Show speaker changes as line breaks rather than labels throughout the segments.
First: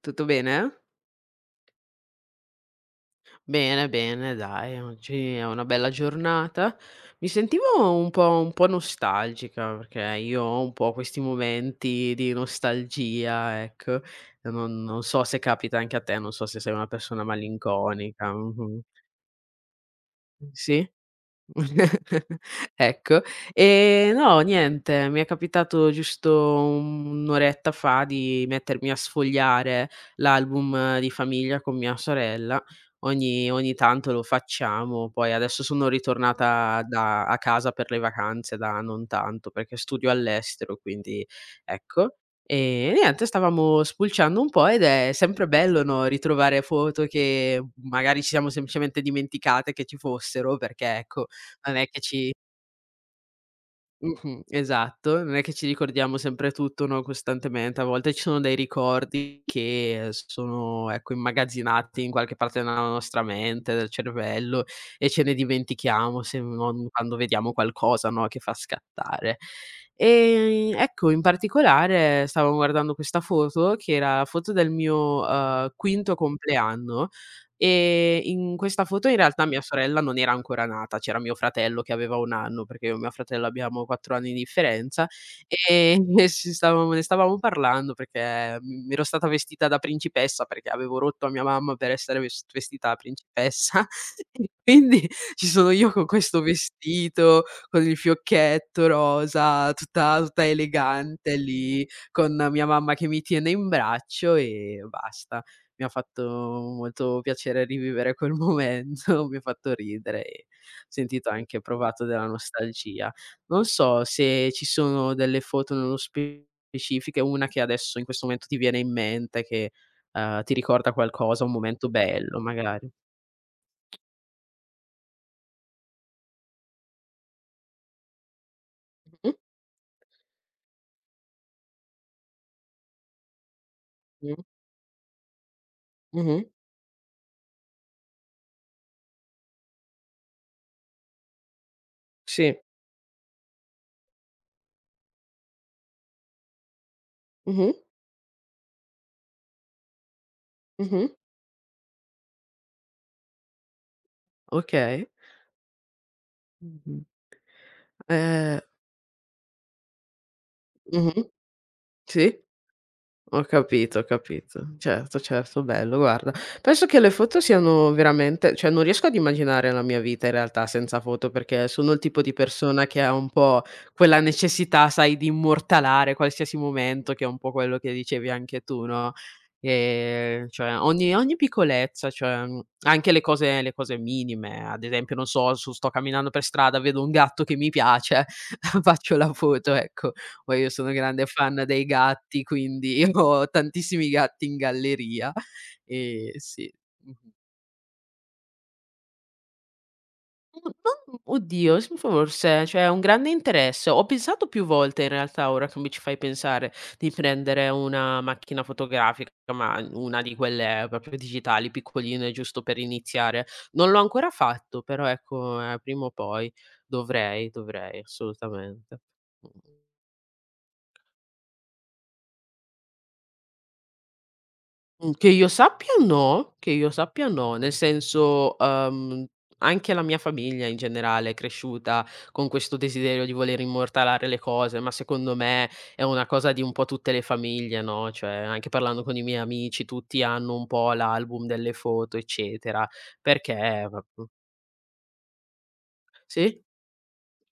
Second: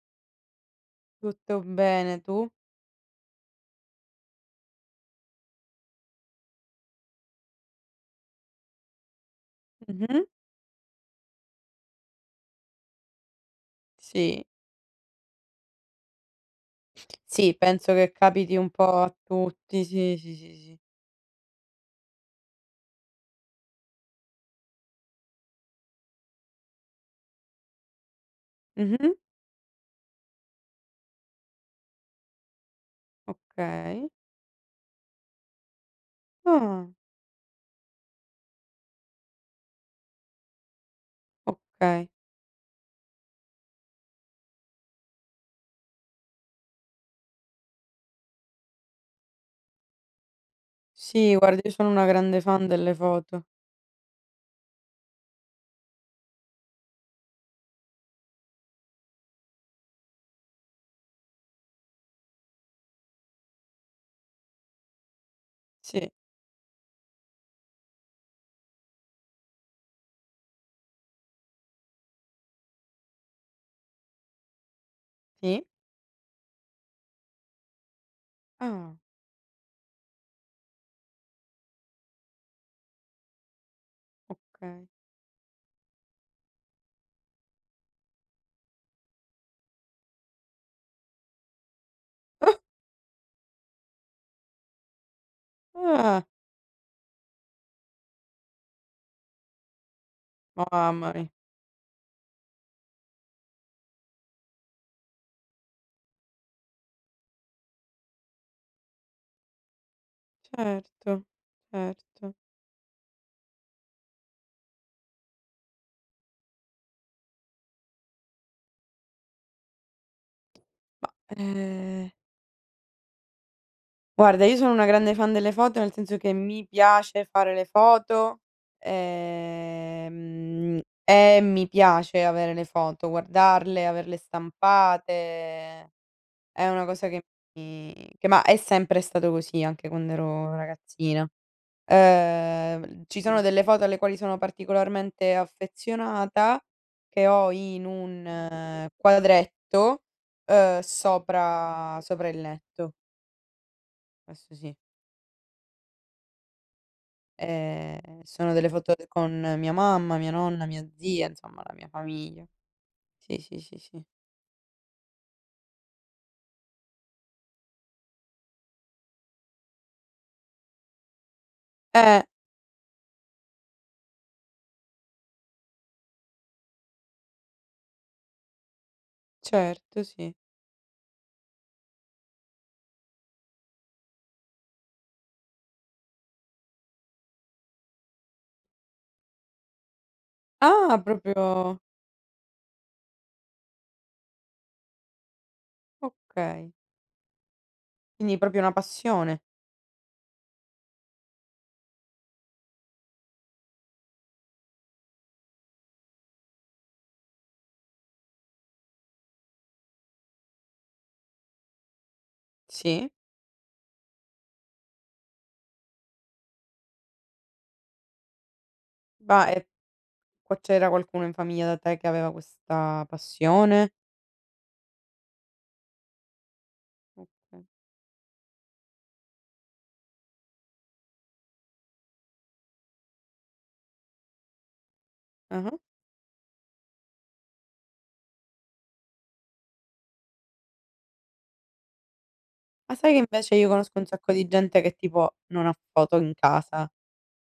Tutto bene?
Tutto bene, tu?
Bene, bene, dai, oggi è una bella giornata. Mi sentivo un po' nostalgica, perché
Mh-mh.
io ho un po' questi momenti di nostalgia, ecco.
Sì.
Non so se capita anche a te, non so se sei una persona
Sì, penso che
malinconica.
capiti un
Mh-mh.
po' a tutti, sì, sì, sì, sì.
Sì? Ecco. No niente, mi è capitato giusto 1 oretta fa di mettermi a
Mh-mh.
sfogliare l'album di famiglia con mia sorella. Ogni
Okay.
tanto lo facciamo, poi adesso sono ritornata
Ah,
da a casa per le vacanze da non tanto, perché studio all'estero, quindi
okay.
ecco. E niente, stavamo spulciando un po' ed è sempre bello, no, ritrovare foto che magari ci siamo semplicemente dimenticate che ci fossero, perché ecco
Sì, guarda, io
non è
sono
che
una
ci
grande fan delle foto.
mh-mh, esatto, non è che ci ricordiamo sempre tutto, no, costantemente, a volte ci sono dei ricordi che sono, ecco, immagazzinati in qualche parte della nostra mente, del cervello e ce ne
Sì.
dimentichiamo se non quando vediamo qualcosa, no, che fa scattare. Ecco, in particolare stavo guardando questa foto che era la foto del mio,
Sì?
quinto compleanno. In questa
Ah,
foto in realtà mia sorella non era ancora nata, c'era mio fratello che aveva 1 anno, perché io e mio fratello abbiamo 4 anni di
okay.
differenza, e ci stavamo ne stavamo parlando perché, ero stata vestita da principessa, perché avevo rotto a mia mamma per essere vestita da principessa e quindi ci sono io con
Ah,
questo vestito, con il fiocchetto rosa, tutta
ah, mamma mia.
elegante lì, con mia mamma che mi tiene in braccio e basta. Mi ha fatto molto piacere rivivere quel momento, mi ha fatto ridere e ho
Certo,
sentito anche provato
certo.
della nostalgia. Non so se ci sono delle foto nello specifiche, una che adesso in questo momento ti viene in mente che, ti ricorda
Ma,
qualcosa, un momento
ehm
bello magari.
guarda, io sono una grande fan delle foto, nel senso che mi piace fare le foto,
Mh-mh,
e mi piace avere le foto, guardarle, averle
mh,
stampate.
mh-mh,
È una cosa che mi che ma è sempre stato così, anche quando ero ragazzina.
sì,
Ci sono delle foto alle quali sono particolarmente affezionata, che ho
mh-mh,
in un quadretto,
mh-mh.
sopra il letto, questo sì.
Okay. Mh-mh.
Sono
Ehm
delle foto d con mia mamma, mia nonna, mia
Mh-mh,
zia, insomma la mia
sì.
famiglia. Sì,
Ho
sì, sì,
capito,
sì.
ho capito. Certo, certo, bello guarda. Penso che le foto siano veramente cioè non riesco ad immaginare la mia vita in realtà senza foto, perché sono il tipo
Eh,
di persona che ha un po' quella necessità, sai, di immortalare qualsiasi momento, che è un po' quello che dicevi anche tu, no,
certo, sì.
cioè ogni piccolezza, cioè, anche le cose minime, ad esempio non so, su sto camminando per strada, vedo un gatto che mi piace, faccio la foto, ecco. Poi io sono
Ah,
grande fan
proprio
dei gatti, quindi ho tantissimi gatti in galleria, sì.
okay.
Mh-mh.
Quindi proprio una passione.
Mhmm, non oddio, s forse, cioè un grande interesse. Ho pensato più volte in realtà, ora che mi ci fai pensare, di prendere una macchina fotografica, ma una di quelle proprio digitali, piccoline, giusto per
Sì.
iniziare. Non l'ho ancora fatto, però ecco, prima o poi dovrei assolutamente.
Ma
Mh-mh.
qua c'era qualcuno in famiglia da te che aveva questa passione?
Mhmm, che io sappia no, che io sappia no.
Okay.
Nel senso, anche la mia famiglia in generale è cresciuta con questo desiderio di voler immortalare le cose, ma secondo me
Ah-ah.
è una cosa di un po' tutte le famiglie, no, cioè anche parlando con i miei amici, tutti hanno un po' l'album delle foto, eccetera,
Ma sai che invece io
perché
conosco
va
un
mh.
sacco di gente che tipo non ha foto in
Sì?
casa,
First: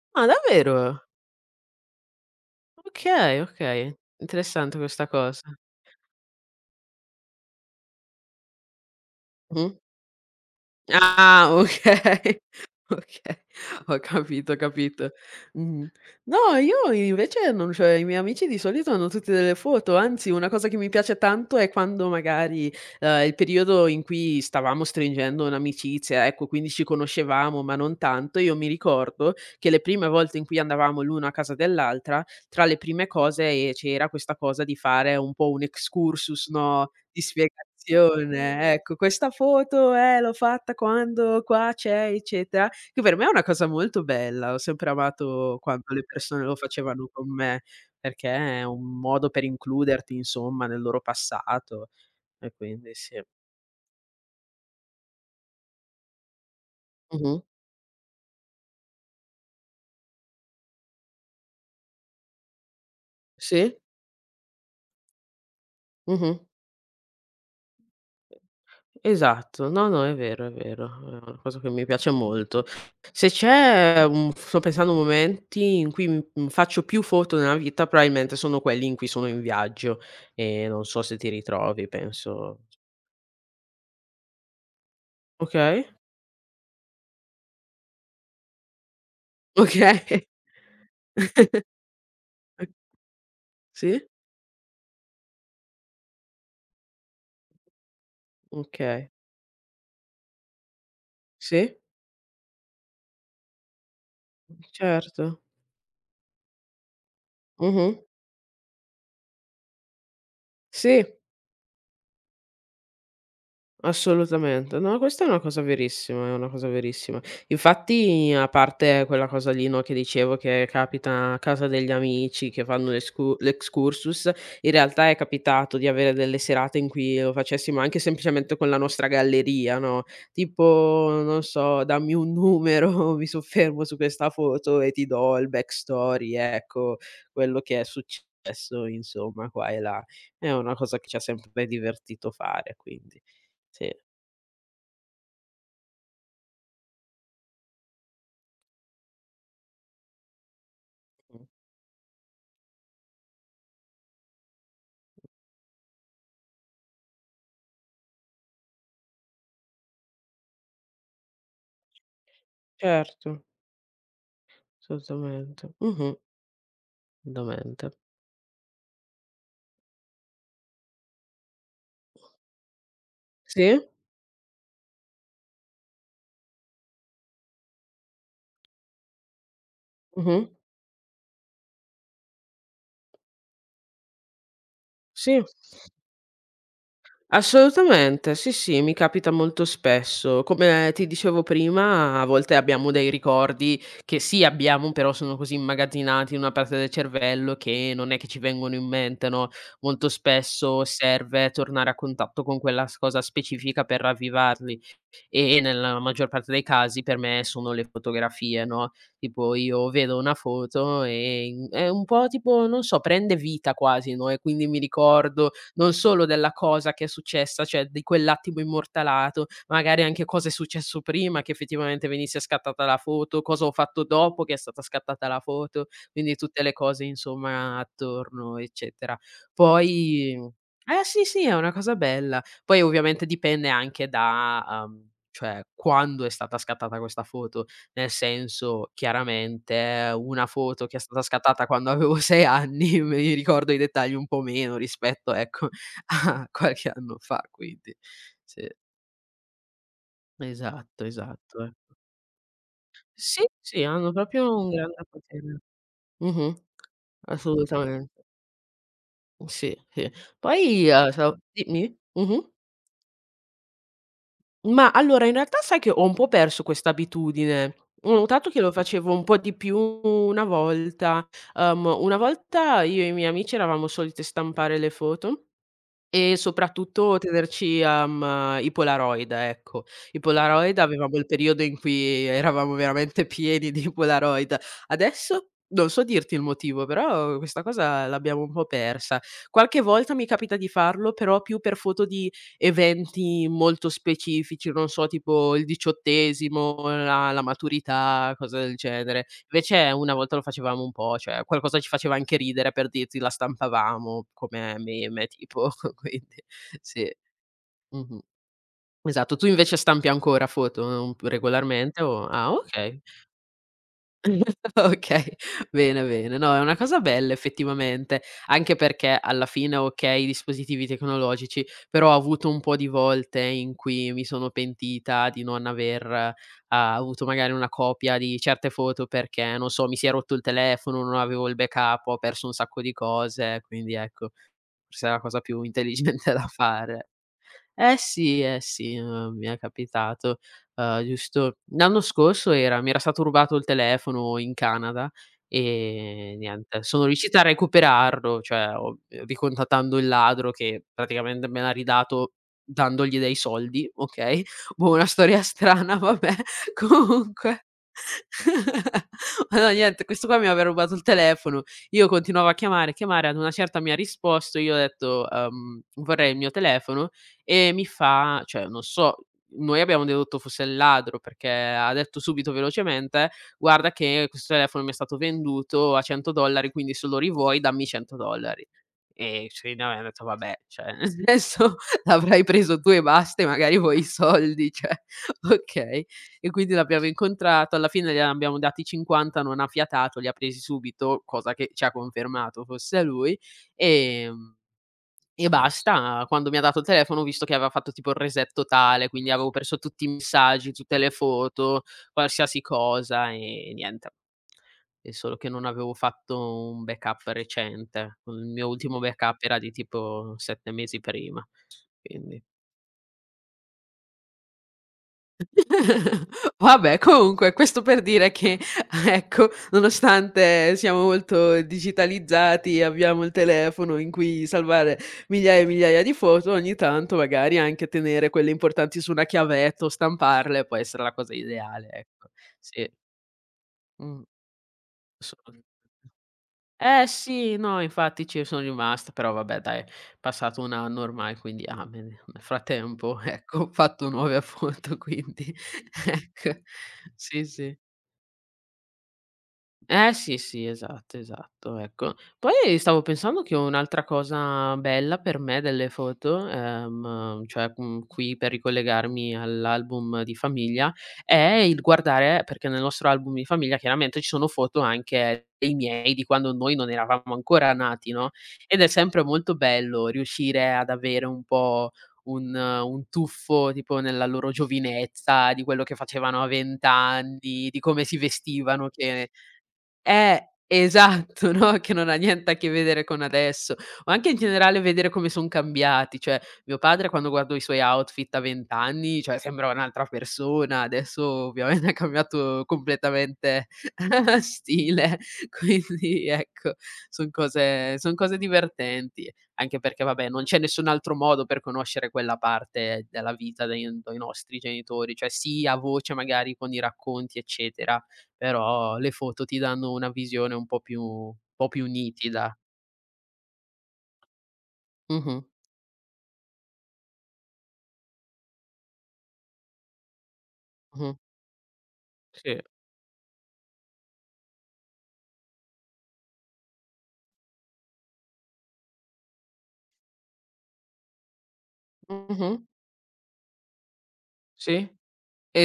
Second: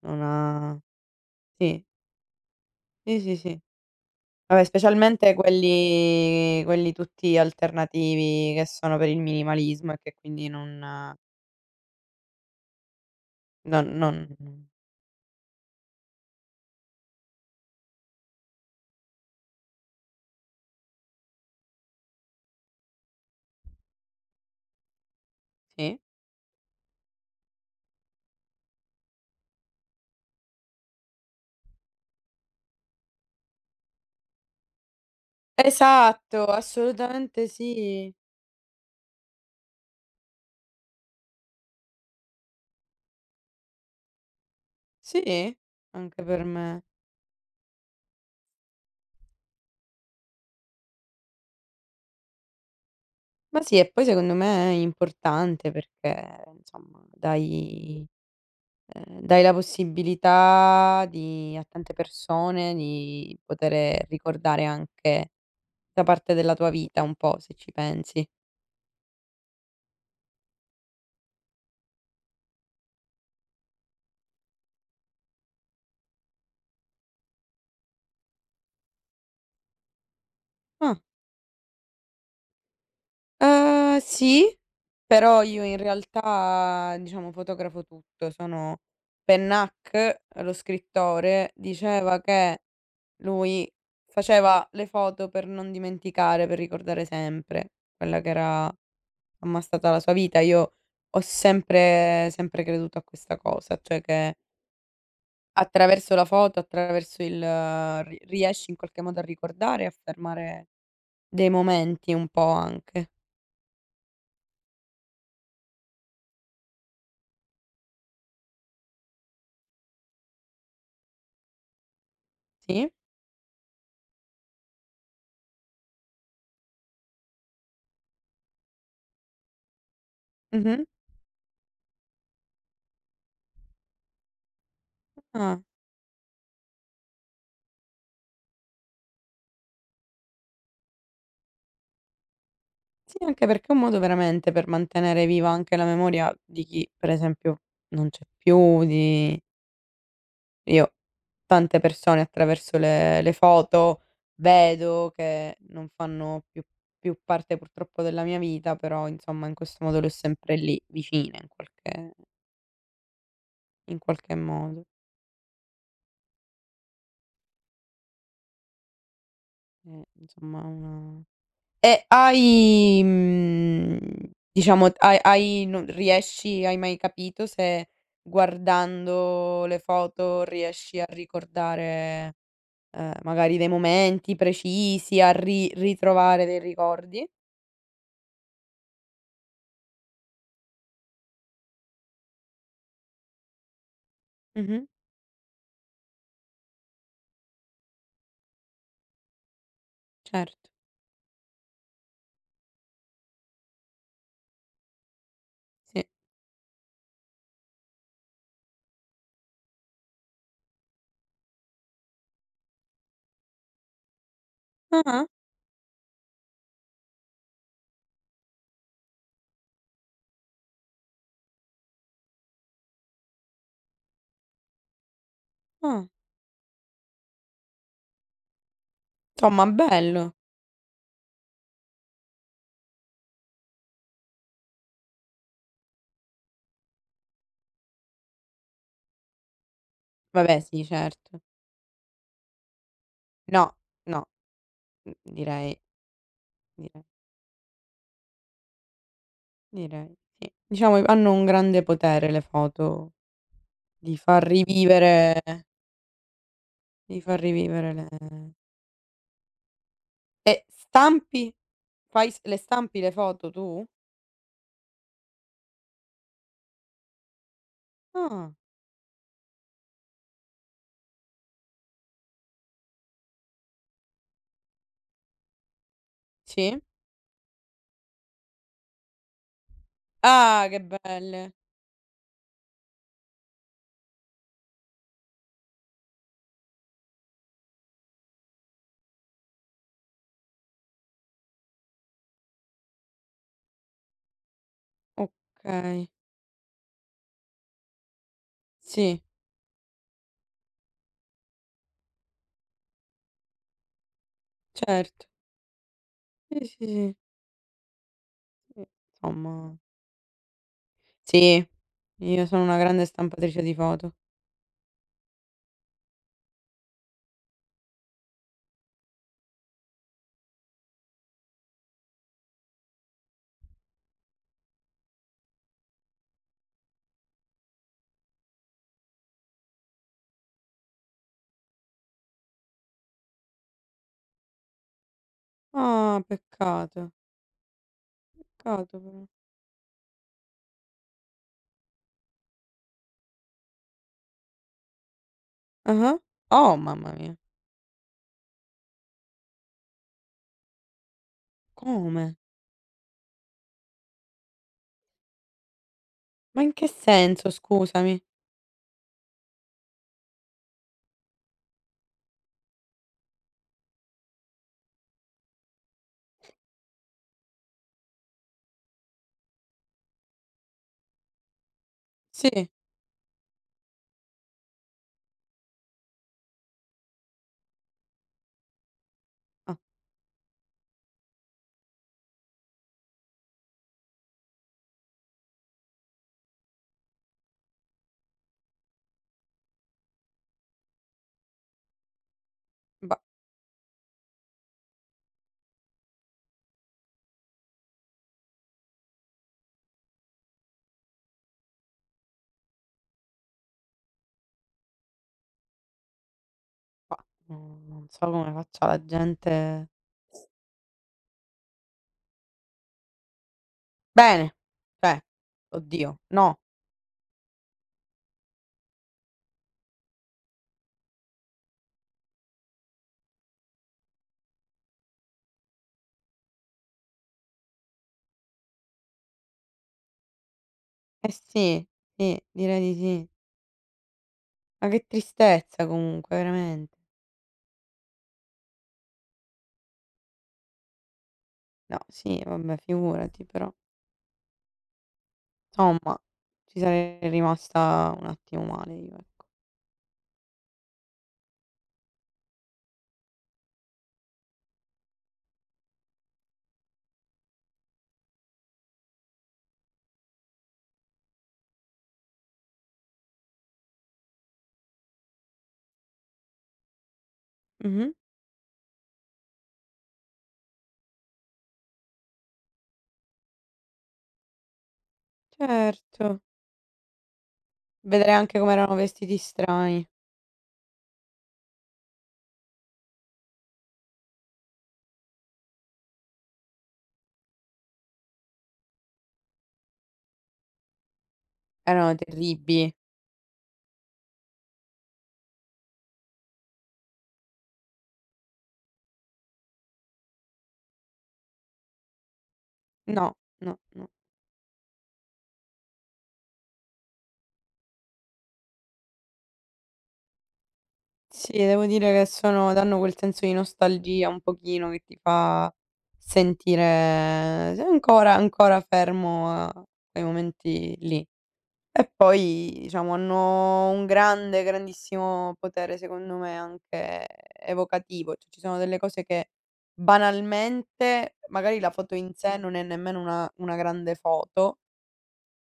non
Ah
ha
davvero?
sì, sì, sì,
Okay,
sì.
okay.
Vabbè,
Interessante questa
specialmente
cosa.
quelli tutti alternativi che sono per il
Mh-mh.
minimalismo e che quindi non
Ah, okay, okay.
non
Ho
non
capito, ho capito. Mh-mh. No, io invece non cioè i miei amici di solito hanno tutti delle foto, anzi una cosa che mi piace tanto è quando magari, il periodo in cui stavamo stringendo
sì.
un'amicizia, ecco, quindi ci conoscevamo ma non tanto, io mi ricordo che le prime volte in cui andavamo l'uno a casa dell'altra, tra le prime cose, c'era questa cosa di fare un po' un
Esatto,
excursus, no, di
assolutamente sì.
spiegazione. Ecco, questa foto, l'ho fatta quando qua c'è, eccetera, che per me è una cosa molto bella. Ho sempre
Sì,
amato quando le
anche per
persone lo
me.
facevano con me, perché è un modo per includerti, insomma, nel loro passato e quindi sì.
Ma sì, e poi secondo me è importante perché insomma
Mh-mh.
dai dai la possibilità di a tante persone di
Sì.
poter ricordare anche questa parte
Mh-mh.
della tua vita un po', se ci pensi.
Esatto, no, no, è vero, è vero, è una cosa che mi piace molto. Se c'è un sto pensando a momenti in cui, faccio più foto nella vita, probabilmente sono quelli in cui sono in viaggio e non
Ah,
so se ti ritrovi, penso
sì. Però io in
okay,
realtà, diciamo, fotografo tutto. Sono Pennac,
okay,
lo scrittore, diceva che lui
sì,
faceva le foto per non dimenticare, per ricordare sempre quella che era
okay,
ormai stata la sua vita. Io ho
sì,
sempre creduto a questa cosa, cioè che
certo,
attraverso la foto, attraverso il
mh-mh,
ri riesci in qualche modo a ricordare e a fermare
sì.
dei momenti un po' anche.
Assolutamente. No, questa è una cosa verissima, è una cosa verissima. Infatti, a parte quella cosa lì, no, che dicevo che capita a casa degli amici che fanno
Sì?
l'excursus, in realtà è capitato di avere delle serate in cui lo facessimo anche semplicemente con la nostra galleria, no,
Mh-mh.
tipo, non so: "Dammi un numero, mi soffermo su questa foto e ti do il
Ah.
backstory", ecco, quello che è successo insomma qua e là. È una cosa che ci ha sempre divertito fare, quindi
Sì, anche perché è un
sì.
modo veramente per mantenere viva anche la memoria di chi, per esempio, non c'è più, di io
Mh.
tante persone attraverso le foto vedo che non fanno più parte purtroppo della mia vita, però insomma in questo modo le ho sempre lì vicine
Certo,
in qualche modo.
assolutamente. Mh-mh. Assolutamente.
E insomma una E hai,
Sì,
diciamo hai hai non riesci hai mai capito se guardando le
mh-mh.
foto riesci a ricordare, magari dei momenti precisi, a
Sì,
ri ritrovare dei ricordi?
assolutamente. Sì, sì, mi capita molto spesso. Come ti dicevo prima, a volte abbiamo dei ricordi che sì
Mh-mh.
abbiamo, però sono così immagazzinati in una parte del cervello che non è che ci vengono in mente, no, molto
Certo,
spesso serve tornare a contatto con quella s cosa specifica per ravvivarli. Nella
sì.
maggior parte dei casi per me sono le fotografie, no, tipo io vedo una foto e in è un po' tipo, non so, prende vita quasi, no, e quindi mi
Ah-ah,
ricordo non solo della cosa che è successa, cioè di quell'attimo immortalato, magari anche cosa è successo prima che effettivamente venisse scattata la foto, cosa ho fatto dopo che è stata scattata la foto,
ah.
quindi tutte le cose insomma attorno, eccetera.
Insomma bello.
Poi eh sì, sì, è una cosa bella. Poi ovviamente dipende anche da, cioè quando è stata scattata questa foto, nel senso chiaramente una
Vabbè sì,
foto che è stata
certo.
scattata quando avevo 6 anni, mi ricordo i
No,
dettagli
no,
un po' meno
mhmm,
rispetto, ecco,
direi
a qualche
direi
anno fa, quindi sì.
direi sì. Diciamo
Esatto,
hanno un
esatto, eh.
grande potere le foto
Sì, sì, hanno
di far
proprio un grande
rivivere.
potere. Mh-mh,
Mi fa rivivere le
assolutamente. Sì, sì.
E
Poi,
stampi?
dimmi?
Fai s
Mh-mh.
le stampi le foto tu?
Ma allora in realtà sai che ho un po' perso questa abitudine. Ho notato
Ah,
che lo facevo un po' di più una volta. Una volta io e i miei amici eravamo soliti stampare le foto e
sì?
soprattutto tenerci, i Polaroid, ecco. I
Ah,
Polaroid
che
avevamo il
belle.
periodo in cui eravamo veramente pieni di Polaroid. Adesso non so dirti il motivo, però questa cosa l'abbiamo un po' persa. Qualche volta mi capita di farlo, però più per foto di eventi molto specifici, non so, tipo il
Okay.
diciottesimo, la maturità, cose del
Sì,
genere. Invece una volta lo facevamo un po', cioè qualcosa ci faceva anche ridere per dirti, la stampavamo come meme
certo.
tipo, quindi
Sì, sì,
sì.
sì,
Mh-mh.
sì,
Esatto. Tu
insomma
invece stampi ancora foto,
sì,
regolarmente o
io
ah
sono una
okay.
grande stampatrice di foto.
Okay, bene, bene. No, è una cosa bella effettivamente, anche perché alla fine, okay, i dispositivi tecnologici, però ho avuto un po' di volte in cui mi sono pentita di non aver, avuto magari una copia di certe foto perché, non so, mi si è rotto il telefono, non avevo il backup, ho perso un sacco di cose, quindi ecco, forse è la cosa più
Ah,
intelligente da fare.
peccato,
Sì, eh sì,
peccato però.
mi è capitato, giusto l'anno scorso era mi era stato rubato il telefono in Canada,
Ah-ah.
e
Oh,
niente, sono
mamma mia.
riuscita a recuperarlo, cioè ho ricontattando il ladro che praticamente me l'ha ridato
Come?
dandogli dei soldi, okay, boh, una storia strana, vabbè,
Ma in che senso
comunque
scusami?
allora niente, questo qua mi aveva rubato il telefono, io continuavo a chiamare, chiamare, ad una certa mi ha risposto, io ho detto: vorrei il mio telefono", e mi fa cioè non so, noi abbiamo dedotto fosse il ladro perché ha detto subito
Sì.
velocemente: "Guarda che questo telefono mi è stato venduto a 100 dollari, quindi se lo rivuoi dammi 100 dollari". E sì,
Ah,
noi abbiamo detto: "Vabbè, cioè nel senso l'avrai preso tu e basta e magari vuoi i soldi, cioè okay". E quindi l'abbiamo incontrato, alla fine gliene abbiamo dati 50, non ha fiatato, li ha presi subito, cosa che ci ha confermato fosse
bah
lui, ehm e basta, quando mi ha dato il telefono ho visto che aveva fatto tipo il reset totale, quindi avevo perso tutti i messaggi, tutte le foto, qualsiasi cosa e niente. E solo che non avevo fatto un backup
bah, non
recente.
so
Il
come
mio
faccia
ultimo
la
backup era di
gente.
tipo 7 mesi prima, quindi
Bene, cioè, oddio, no.
vabbè, comunque questo per dire che, ecco, nonostante siamo molto digitalizzati, abbiamo il telefono in cui salvare migliaia e migliaia di foto, ogni tanto magari anche tenere quelle importanti su una chiavetta o stamparle può essere la
Eh
cosa
sì,
ideale, ecco.
sì, direi
Sì.
di sì.
Mh.
Ma che
Assolutamen
tristezza comunque, veramente.
eh sì, no, infatti ci sono rimasta, però vabbè dai, è passato 1 anno ormai, quindi ah,
No,
me ne nel
sì, vabbè,
frattempo,
figurati,
ecco, ho
però
fatto nuove foto quindi
insomma
ecco.
ci sarei
Sì, sì.
rimasta un attimo male io, ecco.
Eh sì, sì, esatto, esatto, ecco. Poi stavo pensando che un'altra cosa bella per me delle foto, cioè, qui per ricollegarmi all'album di famiglia, è il guardare perché nel nostro album di famiglia chiaramente ci sono foto anche dei miei, di quando noi non eravamo ancora
Mh-mh,
nati, no, ed è sempre molto bello riuscire ad avere un po' un tuffo tipo nella loro giovinezza, di quello che facevano
certo.
a 20 anni, di come si
Vedere anche come
vestivano
erano
che
vestiti strani.
esatto, no, che non ha niente a che vedere con adesso, ma anche in generale vedere come son cambiati, cioè mio padre quando guardo i suoi outfit a 20 anni, cioè sembrava un'altra persona, adesso ovviamente ha
Erano
cambiato
terribili.
completamente stile, quindi ecco, son cose divertenti, anche perché vabbè, non c'è nessun altro modo per conoscere quella parte della
No,
vita
no, no.
dei nostri genitori, cioè sì a voce magari con i racconti eccetera, però le foto ti danno una visione un
Sì,
po' più
devo dire che
nitida.
sono danno quel senso di nostalgia un pochino che ti
Mh-mh,
fa sentire sei ancora fermo a quei momenti
mh-mh.
lì. E
Sì.
poi diciamo hanno un grande, grandissimo potere secondo me anche evocativo, cioè ci sono delle cose che banalmente magari la foto in sé
Mh-mh.
non è nemmeno una grande foto,
Sì,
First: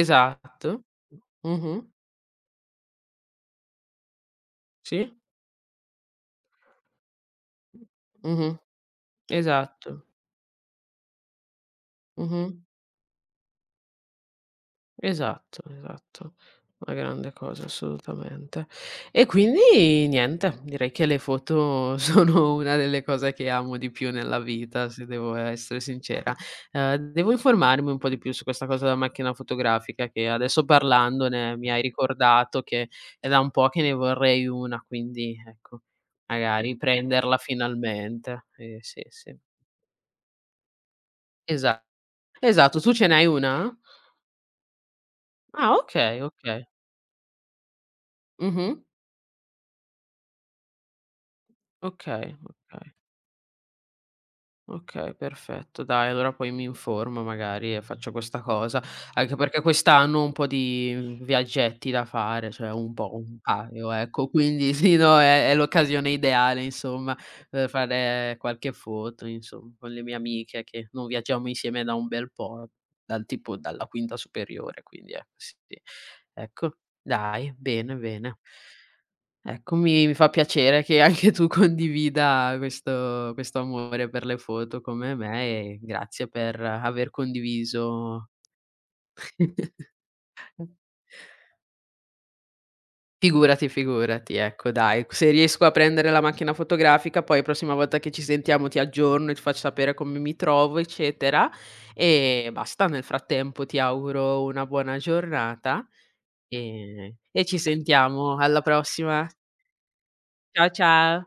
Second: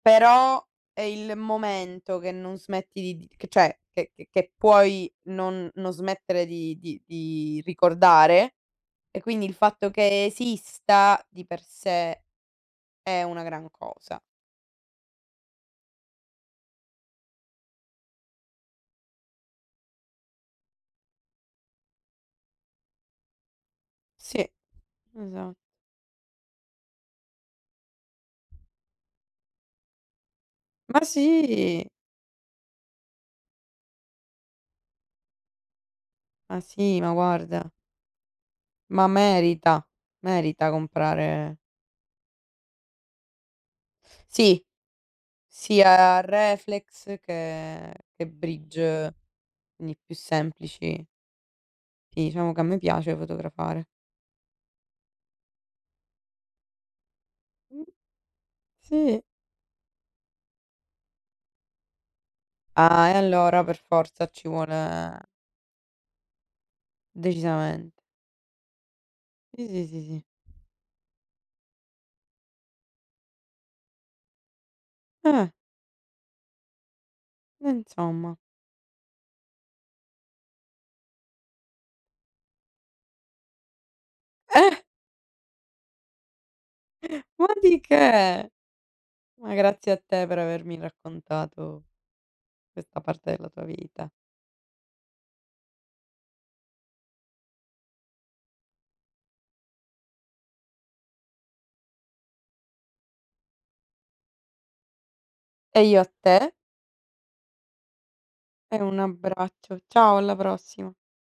però è il
Mh-mh.
momento che non smetti di che cioè, che
Sì,
puoi non smettere di
mh-mh,
ricordare, e quindi il fatto
esatto.
che esista di per sé
Mh-mh.
è una gran cosa.
Esatto, esatto. Una grande cosa, assolutamente. E quindi niente, direi che le foto sono una delle cose che amo di più nella
Sì,
vita, se devo
esa
essere sincera. Devo informarmi un po' di più su questa cosa della macchina fotografica che adesso
ma
parlandone mi hai
sì,
ricordato che è da un po' che ne vorrei una, quindi ecco,
ma
magari
sì, ma
prenderla
guarda,
finalmente. Sì,
ma
sì.
merita, merita comprare
Esa esatto, tu ce n'hai una?
sì,
Ah
sia
okay, okay.
reflex che
Mh-mh.
bridge, quindi più semplici. Sì,
Okay,
diciamo che a me
okay,
piace fotografare.
okay, perfetto. Dai, allora poi mi informo magari e faccio questa cosa,
Sì.
anche perché quest'anno ho un po' di viaggetti da fare, cioè un
Ah,
po',
e
un
allora per
paio,
forza
ecco,
ci
quindi sì, no,
vuole
è l'occasione ideale insomma per
decisamente.
fare qualche foto,
Sì,
insom
sì,
con
sì,
le mie
sì.
amiche che non viaggiamo insieme da un bel po', dal tipo dalla quinta superiore, quindi ecco,
Eh,
sì. Ecco, dai,
e
bene,
insomma.
bene. Ecco, mi fa piacere che anche tu condivida questo amore per le
Eh,
foto come me e grazie per aver
ma di
condiviso
che? Ma grazie a te per avermi raccontato questa parte della tua
figurati,
vita.
figurati, ecco dai. Se riesco a prendere la macchina fotografica poi la prossima volta che ci sentiamo ti aggiorno e ti faccio sapere come mi trovo, eccetera. E basta, nel frattempo ti auguro una buona
E
giornata
io a te
e ci sentiamo alla
e un
prossima.
abbraccio. Ciao, alla
Ciao,
prossima.
ciao.